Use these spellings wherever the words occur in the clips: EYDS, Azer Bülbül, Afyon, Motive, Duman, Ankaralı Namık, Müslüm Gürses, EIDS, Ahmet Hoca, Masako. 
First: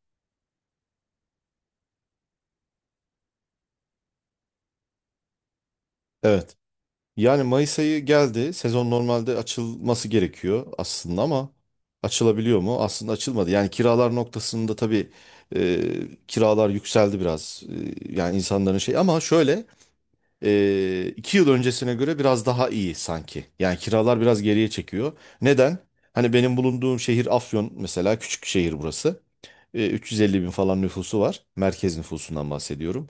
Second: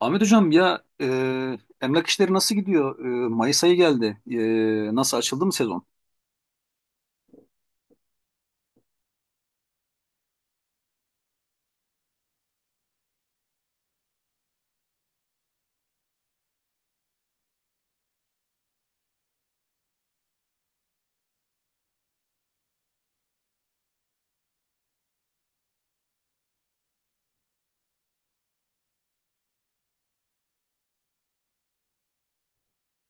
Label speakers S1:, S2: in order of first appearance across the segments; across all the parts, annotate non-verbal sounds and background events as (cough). S1: Ahmet Hocam, ya, emlak işleri nasıl gidiyor? Mayıs ayı geldi. Nasıl açıldı mı sezon?
S2: Evet. Yani Mayıs ayı geldi. Sezon normalde açılması gerekiyor aslında ama açılabiliyor mu? Aslında açılmadı. Yani kiralar noktasında tabii e, kiralar yükseldi biraz. Yani insanların şey ama şöyle 2 yıl öncesine göre biraz daha iyi sanki. Yani kiralar biraz geriye çekiyor. Neden? Hani benim bulunduğum şehir Afyon mesela, küçük şehir burası. 350 bin falan nüfusu var. Merkez nüfusundan bahsediyorum.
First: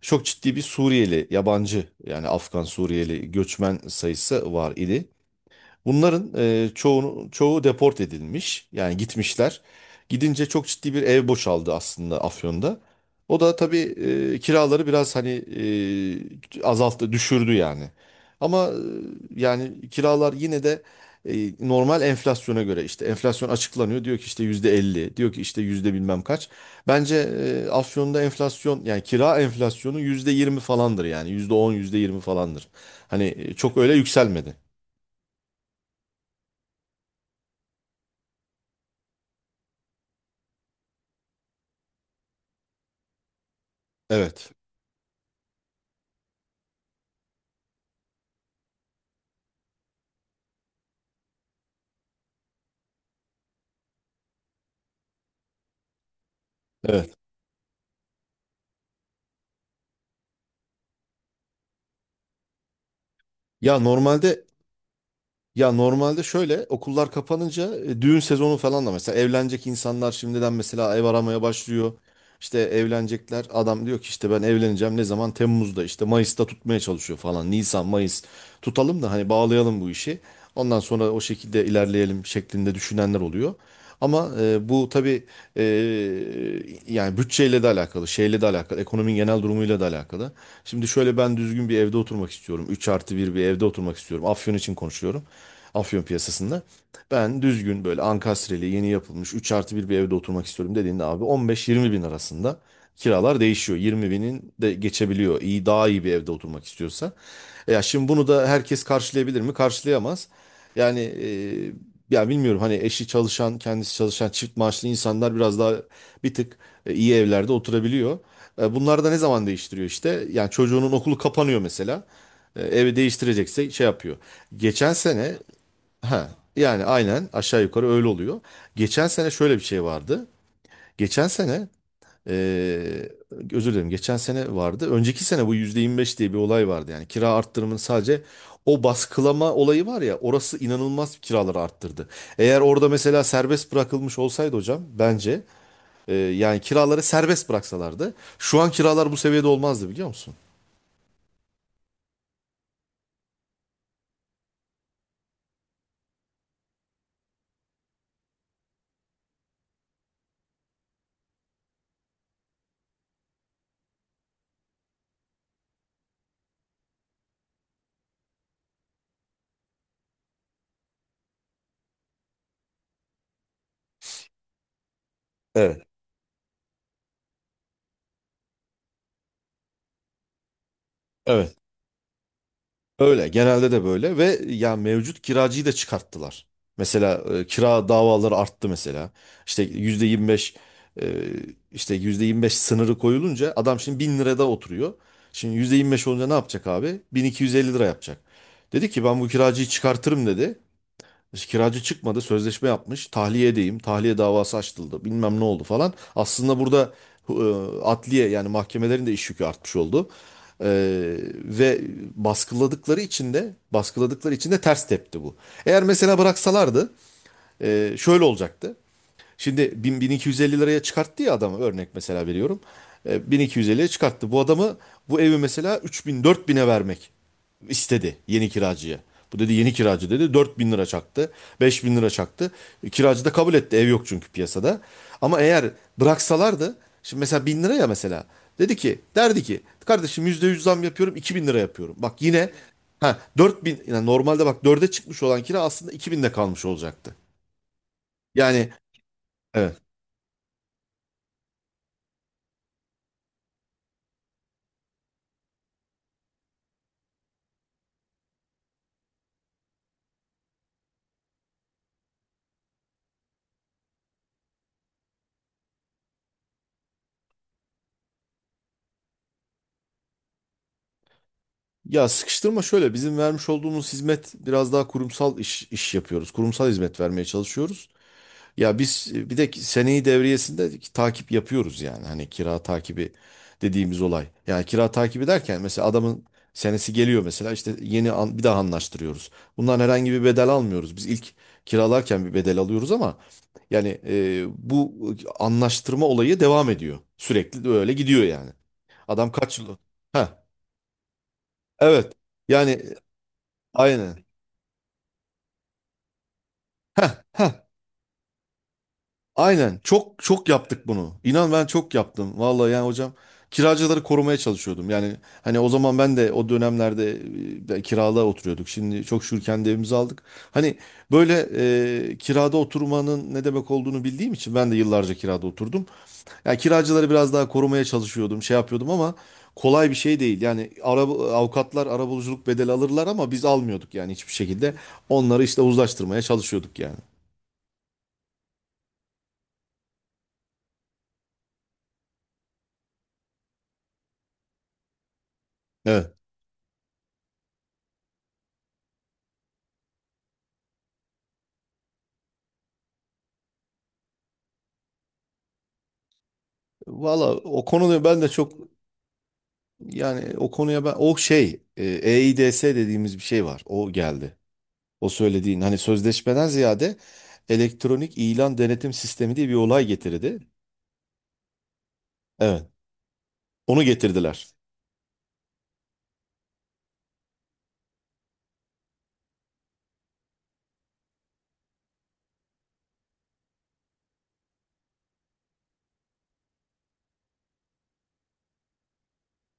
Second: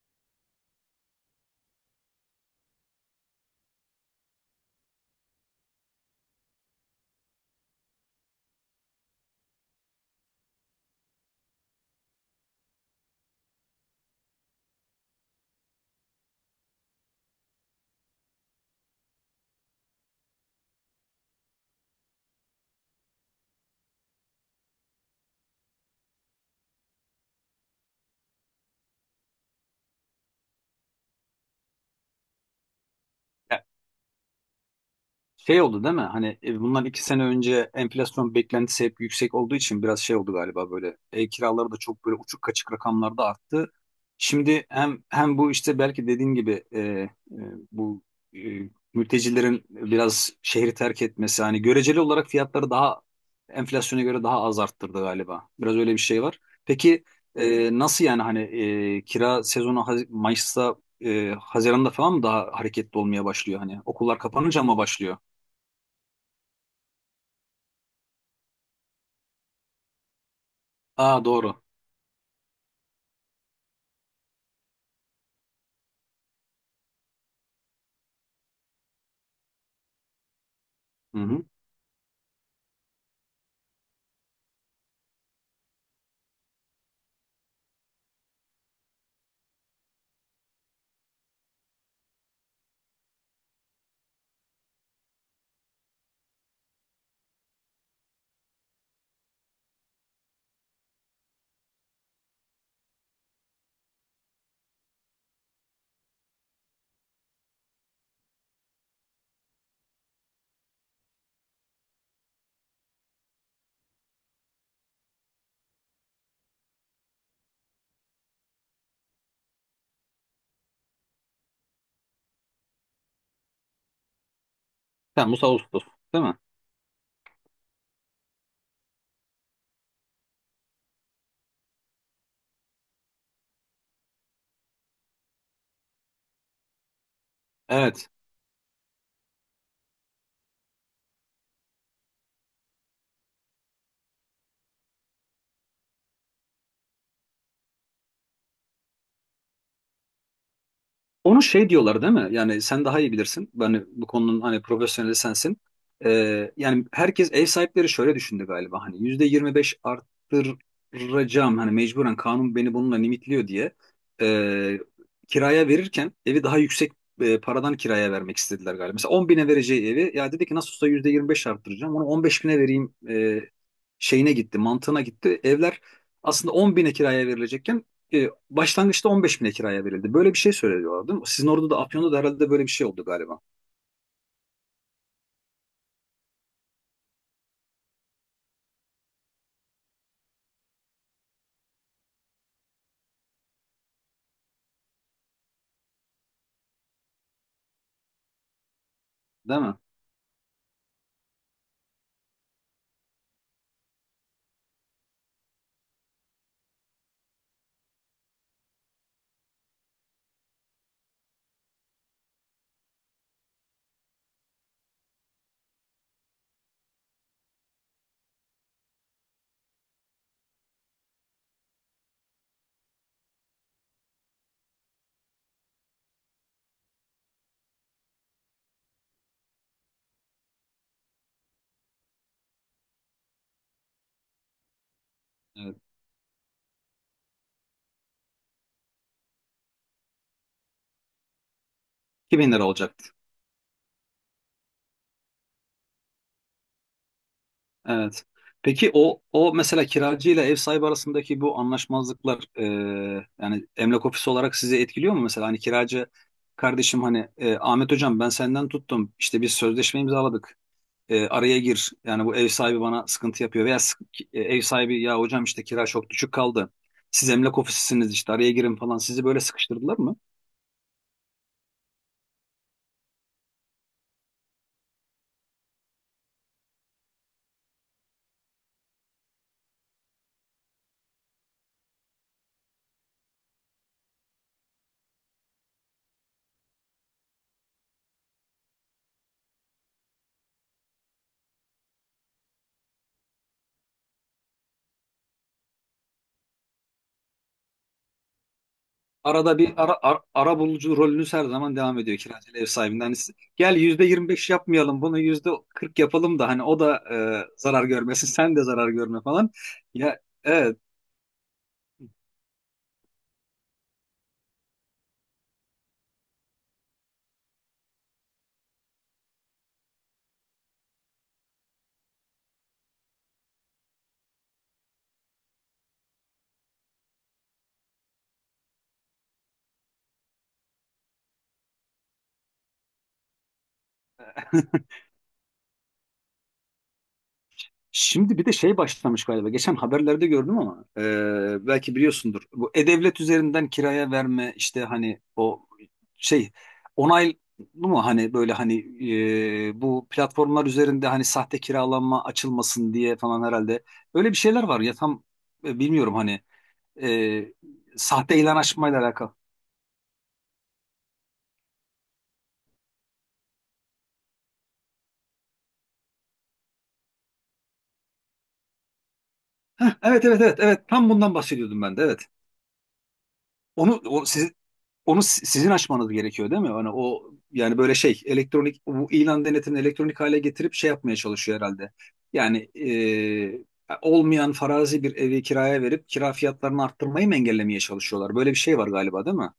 S2: Çok ciddi bir Suriyeli, yabancı yani Afgan Suriyeli göçmen sayısı var idi. Bunların çoğu deport edilmiş. Yani gitmişler. Gidince çok ciddi bir ev boşaldı aslında Afyon'da. O da tabii kiraları biraz hani azalttı, düşürdü yani. Ama yani kiralar yine de e, normal enflasyona göre, işte enflasyon açıklanıyor. Diyor ki işte %50, diyor ki işte yüzde bilmem kaç. Bence Afyon'da enflasyon, yani kira enflasyonu %20 falandır, yani %10, yüzde 20 falandır. Hani
S1: Ya,
S2: çok öyle yükselmedi.
S1: şey oldu değil mi? Hani bundan iki sene önce enflasyon beklentisi hep yüksek olduğu için biraz şey oldu galiba böyle. Ev kiraları da çok böyle uçuk kaçık rakamlarda arttı.
S2: Evet.
S1: Şimdi hem bu işte belki dediğin gibi, bu mültecilerin biraz şehri terk etmesi hani göreceli olarak fiyatları daha enflasyona göre daha az arttırdı galiba. Biraz öyle bir şey var. Peki
S2: Evet.
S1: nasıl yani, hani kira sezonu Mayıs'ta, Haziran'da falan mı daha hareketli olmaya başlıyor,
S2: Ya
S1: hani okullar
S2: normalde
S1: kapanınca mı başlıyor?
S2: ya normalde şöyle, okullar kapanınca düğün sezonu falan da, mesela evlenecek insanlar şimdiden mesela ev
S1: Aa,
S2: aramaya
S1: doğru.
S2: başlıyor. İşte evlenecekler, adam diyor ki işte ben evleneceğim, ne zaman, Temmuz'da, işte Mayıs'ta tutmaya çalışıyor falan, Nisan Mayıs tutalım da hani bağlayalım bu işi. Ondan sonra
S1: Hı
S2: o
S1: hı.
S2: şekilde ilerleyelim şeklinde düşünenler oluyor. Ama bu tabii e, yani bütçeyle de alakalı, şeyle de alakalı, ekonominin genel durumuyla da alakalı. Şimdi şöyle, ben düzgün bir evde oturmak istiyorum. Üç artı bir bir evde oturmak istiyorum. Afyon için konuşuyorum. Afyon piyasasında. Ben düzgün böyle ankastreli yeni yapılmış 3 artı bir bir evde oturmak istiyorum dediğinde, abi 15-20 bin arasında kiralar değişiyor. 20 binin de geçebiliyor, İyi daha iyi bir evde oturmak istiyorsa. Ya şimdi bunu da herkes karşılayabilir mi? Karşılayamaz. Yani ya bilmiyorum, hani eşi çalışan, kendisi çalışan çift maaşlı insanlar biraz daha bir tık iyi evlerde oturabiliyor. Bunlar da ne zaman değiştiriyor işte? Yani çocuğunun okulu kapanıyor mesela. Evi değiştirecekse şey yapıyor. Geçen sene.
S1: Temmuz, Ağustos değil
S2: Ha,
S1: mi?
S2: yani aynen, aşağı yukarı öyle oluyor. Geçen sene şöyle bir şey vardı. Geçen sene eee, özür dilerim, geçen sene vardı. Önceki sene bu %25 diye bir olay vardı. Yani kira arttırımının
S1: Evet.
S2: sadece o baskılama olayı var ya, orası inanılmaz kiraları arttırdı. Eğer orada mesela serbest bırakılmış olsaydı hocam, bence yani kiraları serbest bıraksalardı şu an kiralar bu seviyede olmazdı, biliyor musun?
S1: Onu şey diyorlar değil mi? Yani sen daha iyi bilirsin. Ben bu konunun hani profesyoneli sensin. Yani herkes, ev sahipleri şöyle düşündü galiba. Hani %25 arttıracağım, hani mecburen kanun beni bununla limitliyor diye. Ee, Kiraya verirken evi daha yüksek paradan kiraya vermek istediler galiba. Mesela 10 bine vereceği evi, ya dedi ki nasıl olsa %25 arttıracağım, onu 15 bine vereyim, şeyine gitti, mantığına gitti. Evler
S2: Evet.
S1: aslında 10 bine kiraya verilecekken başlangıçta 15 bine kiraya verildi. Böyle bir şey söylüyorlar değil mi? Sizin
S2: Evet.
S1: orada da, Afyon'da da herhalde böyle bir şey oldu
S2: Öyle,
S1: galiba.
S2: genelde de böyle ve ya mevcut kiracıyı da çıkarttılar. Mesela kira davaları arttı mesela. İşte %25, e, işte %25 sınırı koyulunca, adam şimdi 1000 lirada oturuyor. Şimdi %25 olunca ne yapacak abi? 1250 lira yapacak. Dedi ki ben bu
S1: Değil
S2: kiracıyı
S1: mi?
S2: çıkartırım dedi. İşte kiracı çıkmadı, sözleşme yapmış. Tahliye edeyim, tahliye davası açıldı, bilmem ne oldu falan. Aslında burada e, adliye, yani mahkemelerin de iş yükü artmış oldu. E, Ve baskıladıkları için de ters tepti bu. Eğer mesela bıraksalardı şöyle olacaktı. Şimdi 1000, 1250 liraya çıkarttı ya adamı, örnek mesela veriyorum. 1250'ye çıkarttı. Bu evi mesela 3000 4000'e vermek istedi yeni kiracıya. Bu dedi, yeni kiracı dedi, 4000 lira çaktı, 5000 lira çaktı. Kiracı da kabul etti. Ev yok çünkü piyasada. Ama eğer
S1: Evet.
S2: bıraksalardı, şimdi mesela 1000 lira ya mesela, dedi ki derdi ki kardeşim, %100 zam yapıyorum, 2000 lira yapıyorum. Bak, yine,
S1: 2000 lira olacaktı.
S2: ha, 4000, yani normalde bak, dörde çıkmış olan kira aslında 2000'de kalmış olacaktı.
S1: Evet.
S2: Yani
S1: Peki, o
S2: evet.
S1: mesela kiracı ile ev sahibi arasındaki bu anlaşmazlıklar, yani emlak ofisi olarak sizi etkiliyor mu? Mesela hani kiracı, kardeşim hani Ahmet hocam, ben senden tuttum, işte biz sözleşme imzaladık. Araya gir. Yani bu ev sahibi bana sıkıntı yapıyor, veya ev sahibi, ya hocam işte kira çok düşük kaldı. Siz emlak ofisisiniz, işte araya girin falan. Sizi böyle sıkıştırdılar mı?
S2: Ya sıkıştırma şöyle, bizim vermiş olduğumuz hizmet biraz daha kurumsal iş yapıyoruz. Kurumsal hizmet vermeye çalışıyoruz. Ya biz bir de ki seneyi devriyesinde takip yapıyoruz yani. Hani kira takibi dediğimiz olay. Yani kira takibi derken, mesela adamın senesi geliyor mesela, işte bir daha anlaştırıyoruz. Bundan herhangi bir bedel almıyoruz. Biz ilk kiralarken bir bedel alıyoruz ama yani bu anlaştırma olayı devam ediyor. Sürekli de öyle gidiyor yani. Adam
S1: Arada
S2: kaç
S1: bir
S2: yıl? Ha,
S1: ara bulucu rolünüz her zaman devam
S2: evet.
S1: ediyor, kiracıyla ev
S2: Yani
S1: sahibinden. Hani siz, gel yüzde
S2: aynen.
S1: 25 yapmayalım, bunu %40 yapalım da hani o da
S2: Heh,
S1: zarar görmesin, sen de zarar görme falan.
S2: aynen. Çok
S1: Ya,
S2: çok
S1: evet.
S2: yaptık bunu. İnan, ben çok yaptım. Vallahi yani hocam, kiracıları korumaya çalışıyordum. Yani hani o zaman, ben de o dönemlerde ben kirada oturuyorduk. Şimdi çok şükür kendi evimizi aldık. Hani böyle, kirada oturmanın ne demek olduğunu bildiğim için, ben de yıllarca kirada oturdum. Yani kiracıları biraz daha korumaya çalışıyordum, şey yapıyordum ama kolay bir şey değil. Yani avukatlar arabuluculuk bedeli alırlar ama biz almıyorduk yani, hiçbir şekilde. Onları işte uzlaştırmaya çalışıyorduk yani.
S1: Şimdi bir de şey başlamış galiba. Geçen haberlerde gördüm ama, belki biliyorsundur. Bu e-devlet üzerinden kiraya verme, işte hani o
S2: Evet.
S1: şey, onaylı mu, hani böyle hani bu platformlar üzerinde hani sahte kiralanma açılmasın diye falan herhalde. Öyle bir şeyler var ya, tam bilmiyorum hani,
S2: Valla
S1: e,
S2: o konuda ben de
S1: sahte
S2: çok,
S1: ilan açmayla alakalı.
S2: yani o konuya, ben o şey, EIDS dediğimiz bir şey var. O geldi. O söylediğin hani, sözleşmeden ziyade elektronik ilan denetim sistemi diye bir olay
S1: Heh, evet,
S2: getirdi.
S1: evet, evet, evet, tam bundan bahsediyordum ben de, evet.
S2: Evet. Onu
S1: Onu o,
S2: getirdiler.
S1: siz, onu, sizin açmanız gerekiyor değil mi? Hani o, yani böyle şey elektronik, bu ilan denetimini elektronik hale getirip şey yapmaya çalışıyor herhalde. Yani olmayan farazi bir evi kiraya verip kira fiyatlarını arttırmayı mı engellemeye çalışıyorlar? Böyle bir şey var galiba değil mi?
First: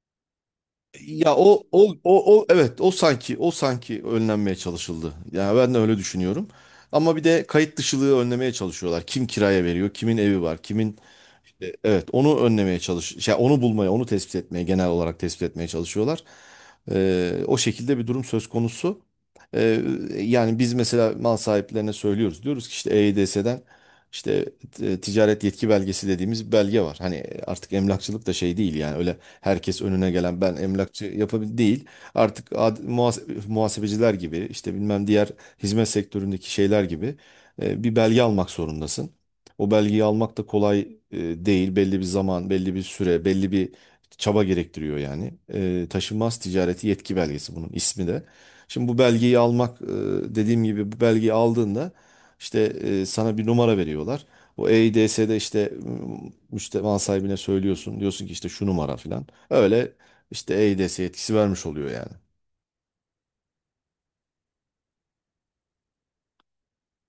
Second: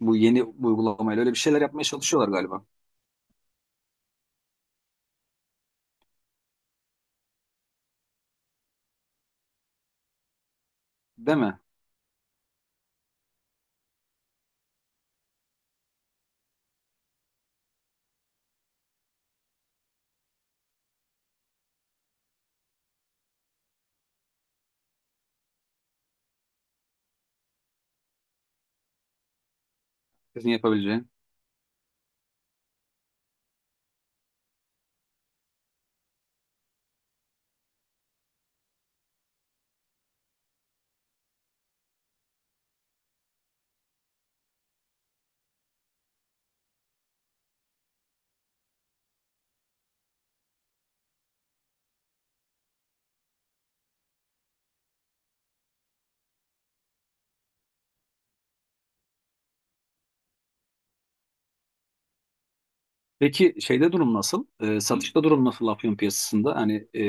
S1: Bu yeni uygulamayla öyle
S2: Ya,
S1: bir
S2: o
S1: şeyler yapmaya
S2: o
S1: çalışıyorlar
S2: o o
S1: galiba.
S2: evet, o sanki önlenmeye çalışıldı. Yani ben de öyle düşünüyorum. Ama bir de kayıt dışılığı önlemeye çalışıyorlar. Kim kiraya veriyor, kimin evi var, kimin...
S1: Değil mi?
S2: Evet, onu önlemeye çalış, onu bulmaya, onu tespit etmeye, genel olarak tespit etmeye çalışıyorlar. O şekilde bir durum söz konusu. E, Yani biz mesela mal sahiplerine söylüyoruz. Diyoruz ki işte EYDS'den işte ticaret yetki belgesi dediğimiz bir belge var. Hani artık emlakçılık da şey değil yani, öyle herkes önüne gelen
S1: Sizin
S2: ben emlakçı
S1: yapabileceğin.
S2: yapabil değil. Artık muhasebeciler gibi, işte bilmem, diğer hizmet sektöründeki şeyler gibi bir belge almak zorundasın. O belgeyi almak da kolay değil. Belli bir zaman, belli bir süre, belli bir çaba gerektiriyor yani. Taşınmaz ticareti yetki belgesi bunun ismi de. Şimdi bu belgeyi almak, dediğim gibi bu belgeyi aldığında işte sana bir numara veriyorlar. O EIDS'de işte, müşteri sahibine söylüyorsun. Diyorsun ki işte şu numara falan. Öyle işte EIDS yetkisi vermiş oluyor yani.
S1: Peki şeyde durum nasıl? Satışta durum nasıl, Afyon piyasasında? Hani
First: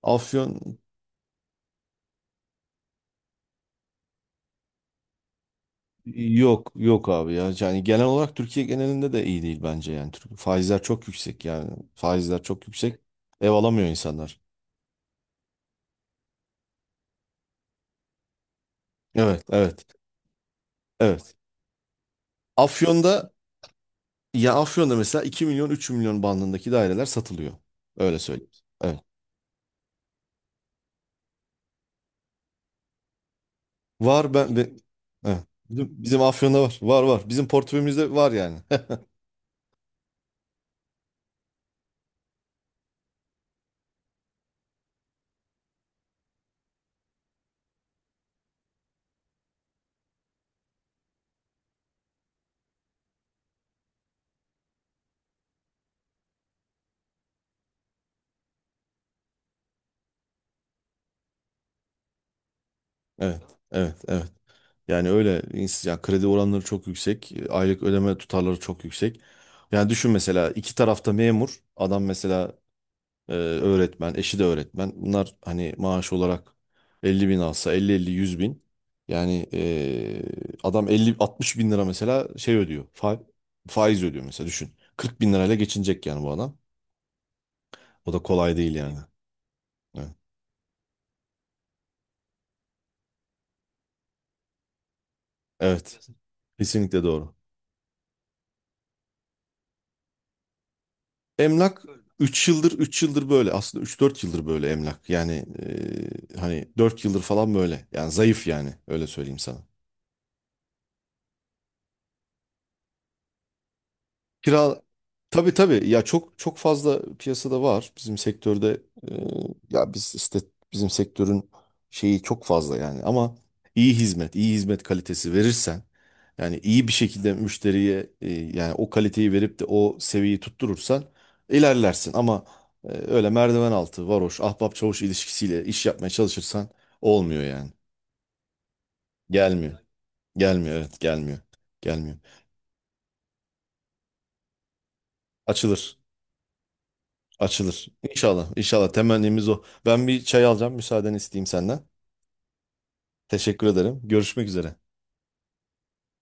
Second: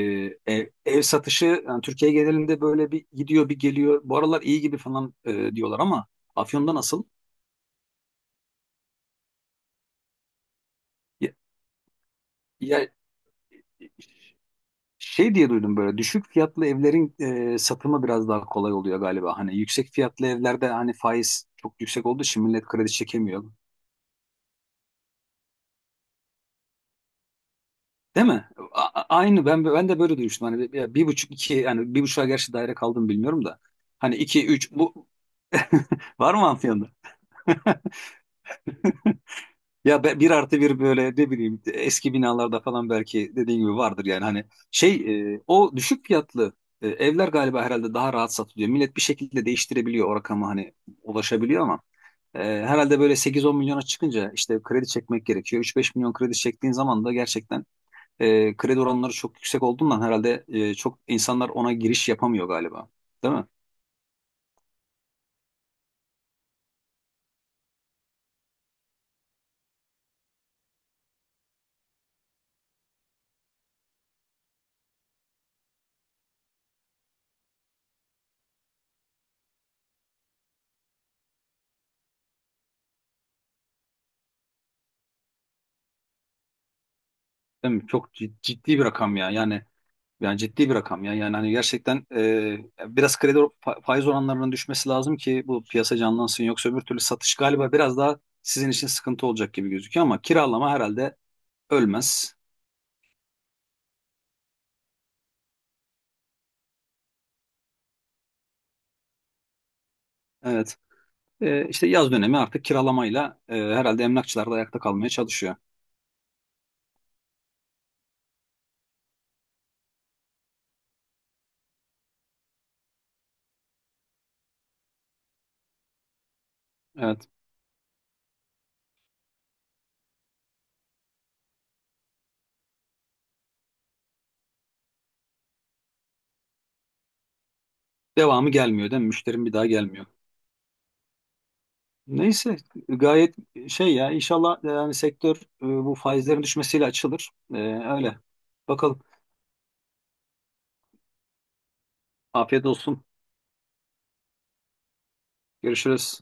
S1: ev,
S2: Afyon.
S1: ev satışı, yani Türkiye genelinde böyle bir gidiyor bir geliyor. Bu aralar iyi gibi falan diyorlar ama
S2: Yok
S1: Afyon'da nasıl?
S2: yok abi ya, yani genel olarak Türkiye genelinde de iyi değil bence, yani faizler çok
S1: Ya,
S2: yüksek, yani faizler çok
S1: ya,
S2: yüksek, ev alamıyor insanlar.
S1: şey diye duydum, böyle düşük fiyatlı evlerin satımı biraz daha kolay oluyor galiba.
S2: Evet,
S1: Hani
S2: evet,
S1: yüksek fiyatlı evlerde hani
S2: evet.
S1: faiz çok yüksek olduğu için millet kredi
S2: Afyon'da
S1: çekemiyor.
S2: Afyon'da mesela 2 milyon 3 milyon bandındaki daireler satılıyor, öyle
S1: Değil mi?
S2: söyleyeyim. Evet,
S1: Aynı, ben de böyle duymuştum. Hani bir, ya bir buçuk iki, yani bir buçuğa gerçi daire kaldım bilmiyorum da. Hani
S2: var,
S1: iki üç, bu
S2: evet. Bizim
S1: var mı
S2: Afyon'da var,
S1: Afyon'da?
S2: var, var, bizim
S1: (laughs)
S2: portföyümüzde var yani. (laughs)
S1: Ya, bir artı bir böyle, ne bileyim, eski binalarda falan belki dediğin gibi vardır yani, hani şey, o düşük fiyatlı evler galiba herhalde daha rahat satılıyor. Millet bir şekilde değiştirebiliyor, o rakama hani ulaşabiliyor ama herhalde böyle 8-10 milyona çıkınca işte kredi çekmek gerekiyor. 3-5 milyon kredi çektiğin zaman da gerçekten kredi oranları çok yüksek olduğundan herhalde çok insanlar ona giriş yapamıyor galiba. Değil
S2: Evet,
S1: mi?
S2: evet, evet. Yani öyle ya kredi oranları çok yüksek, aylık ödeme tutarları çok yüksek. Yani düşün, mesela iki tarafta memur, adam mesela öğretmen, eşi de öğretmen. Bunlar hani maaş olarak 50 bin alsa, 50-50-100 bin. Yani adam 50, 60 bin lira mesela şey ödüyor, faiz ödüyor mesela, düşün. Kırk bin lirayla geçinecek yani bu adam.
S1: Değil mi?
S2: O
S1: Çok
S2: da kolay değil
S1: ciddi bir
S2: yani.
S1: rakam ya yani.
S2: Evet,
S1: Yani ciddi bir rakam ya. Yani hani gerçekten biraz kredi faiz oranlarının düşmesi lazım ki bu piyasa
S2: evet,
S1: canlansın. Yoksa öbür türlü
S2: kesinlikle doğru.
S1: satış galiba biraz daha sizin için sıkıntı olacak gibi gözüküyor ama kiralama herhalde
S2: Emlak,
S1: ölmez.
S2: üç yıldır böyle, aslında üç dört yıldır böyle emlak yani hani 4 yıldır falan böyle yani, zayıf yani, öyle söyleyeyim sana.
S1: Evet. İşte yaz dönemi, artık kiralamayla herhalde emlakçılar da ayakta
S2: Kira,
S1: kalmaya
S2: tabii
S1: çalışıyor.
S2: tabii ya, çok çok fazla piyasada var bizim sektörde. Ee, Ya biz işte, bizim sektörün şeyi çok fazla yani, ama iyi hizmet kalitesi verirsen, yani iyi bir
S1: Evet.
S2: şekilde müşteriye yani o kaliteyi verip de o seviyeyi tutturursan, ilerlersin. Ama öyle merdiven altı, varoş, ahbap çavuş ilişkisiyle iş yapmaya çalışırsan olmuyor yani.
S1: Devamı gelmiyor değil mi? Müşterim bir daha
S2: Gelmiyor,
S1: gelmiyor.
S2: gelmiyor, evet, gelmiyor, gelmiyor.
S1: Neyse, gayet şey ya, inşallah yani sektör bu
S2: Açılır.
S1: faizlerin düşmesiyle açılır.
S2: Açılır.
S1: Öyle.
S2: İnşallah. İnşallah.
S1: Bakalım.
S2: Temennimiz o. Ben bir çay alacağım, müsaaden isteyeyim senden.
S1: Afiyet olsun.
S2: Teşekkür ederim. Görüşmek üzere.
S1: Görüşürüz.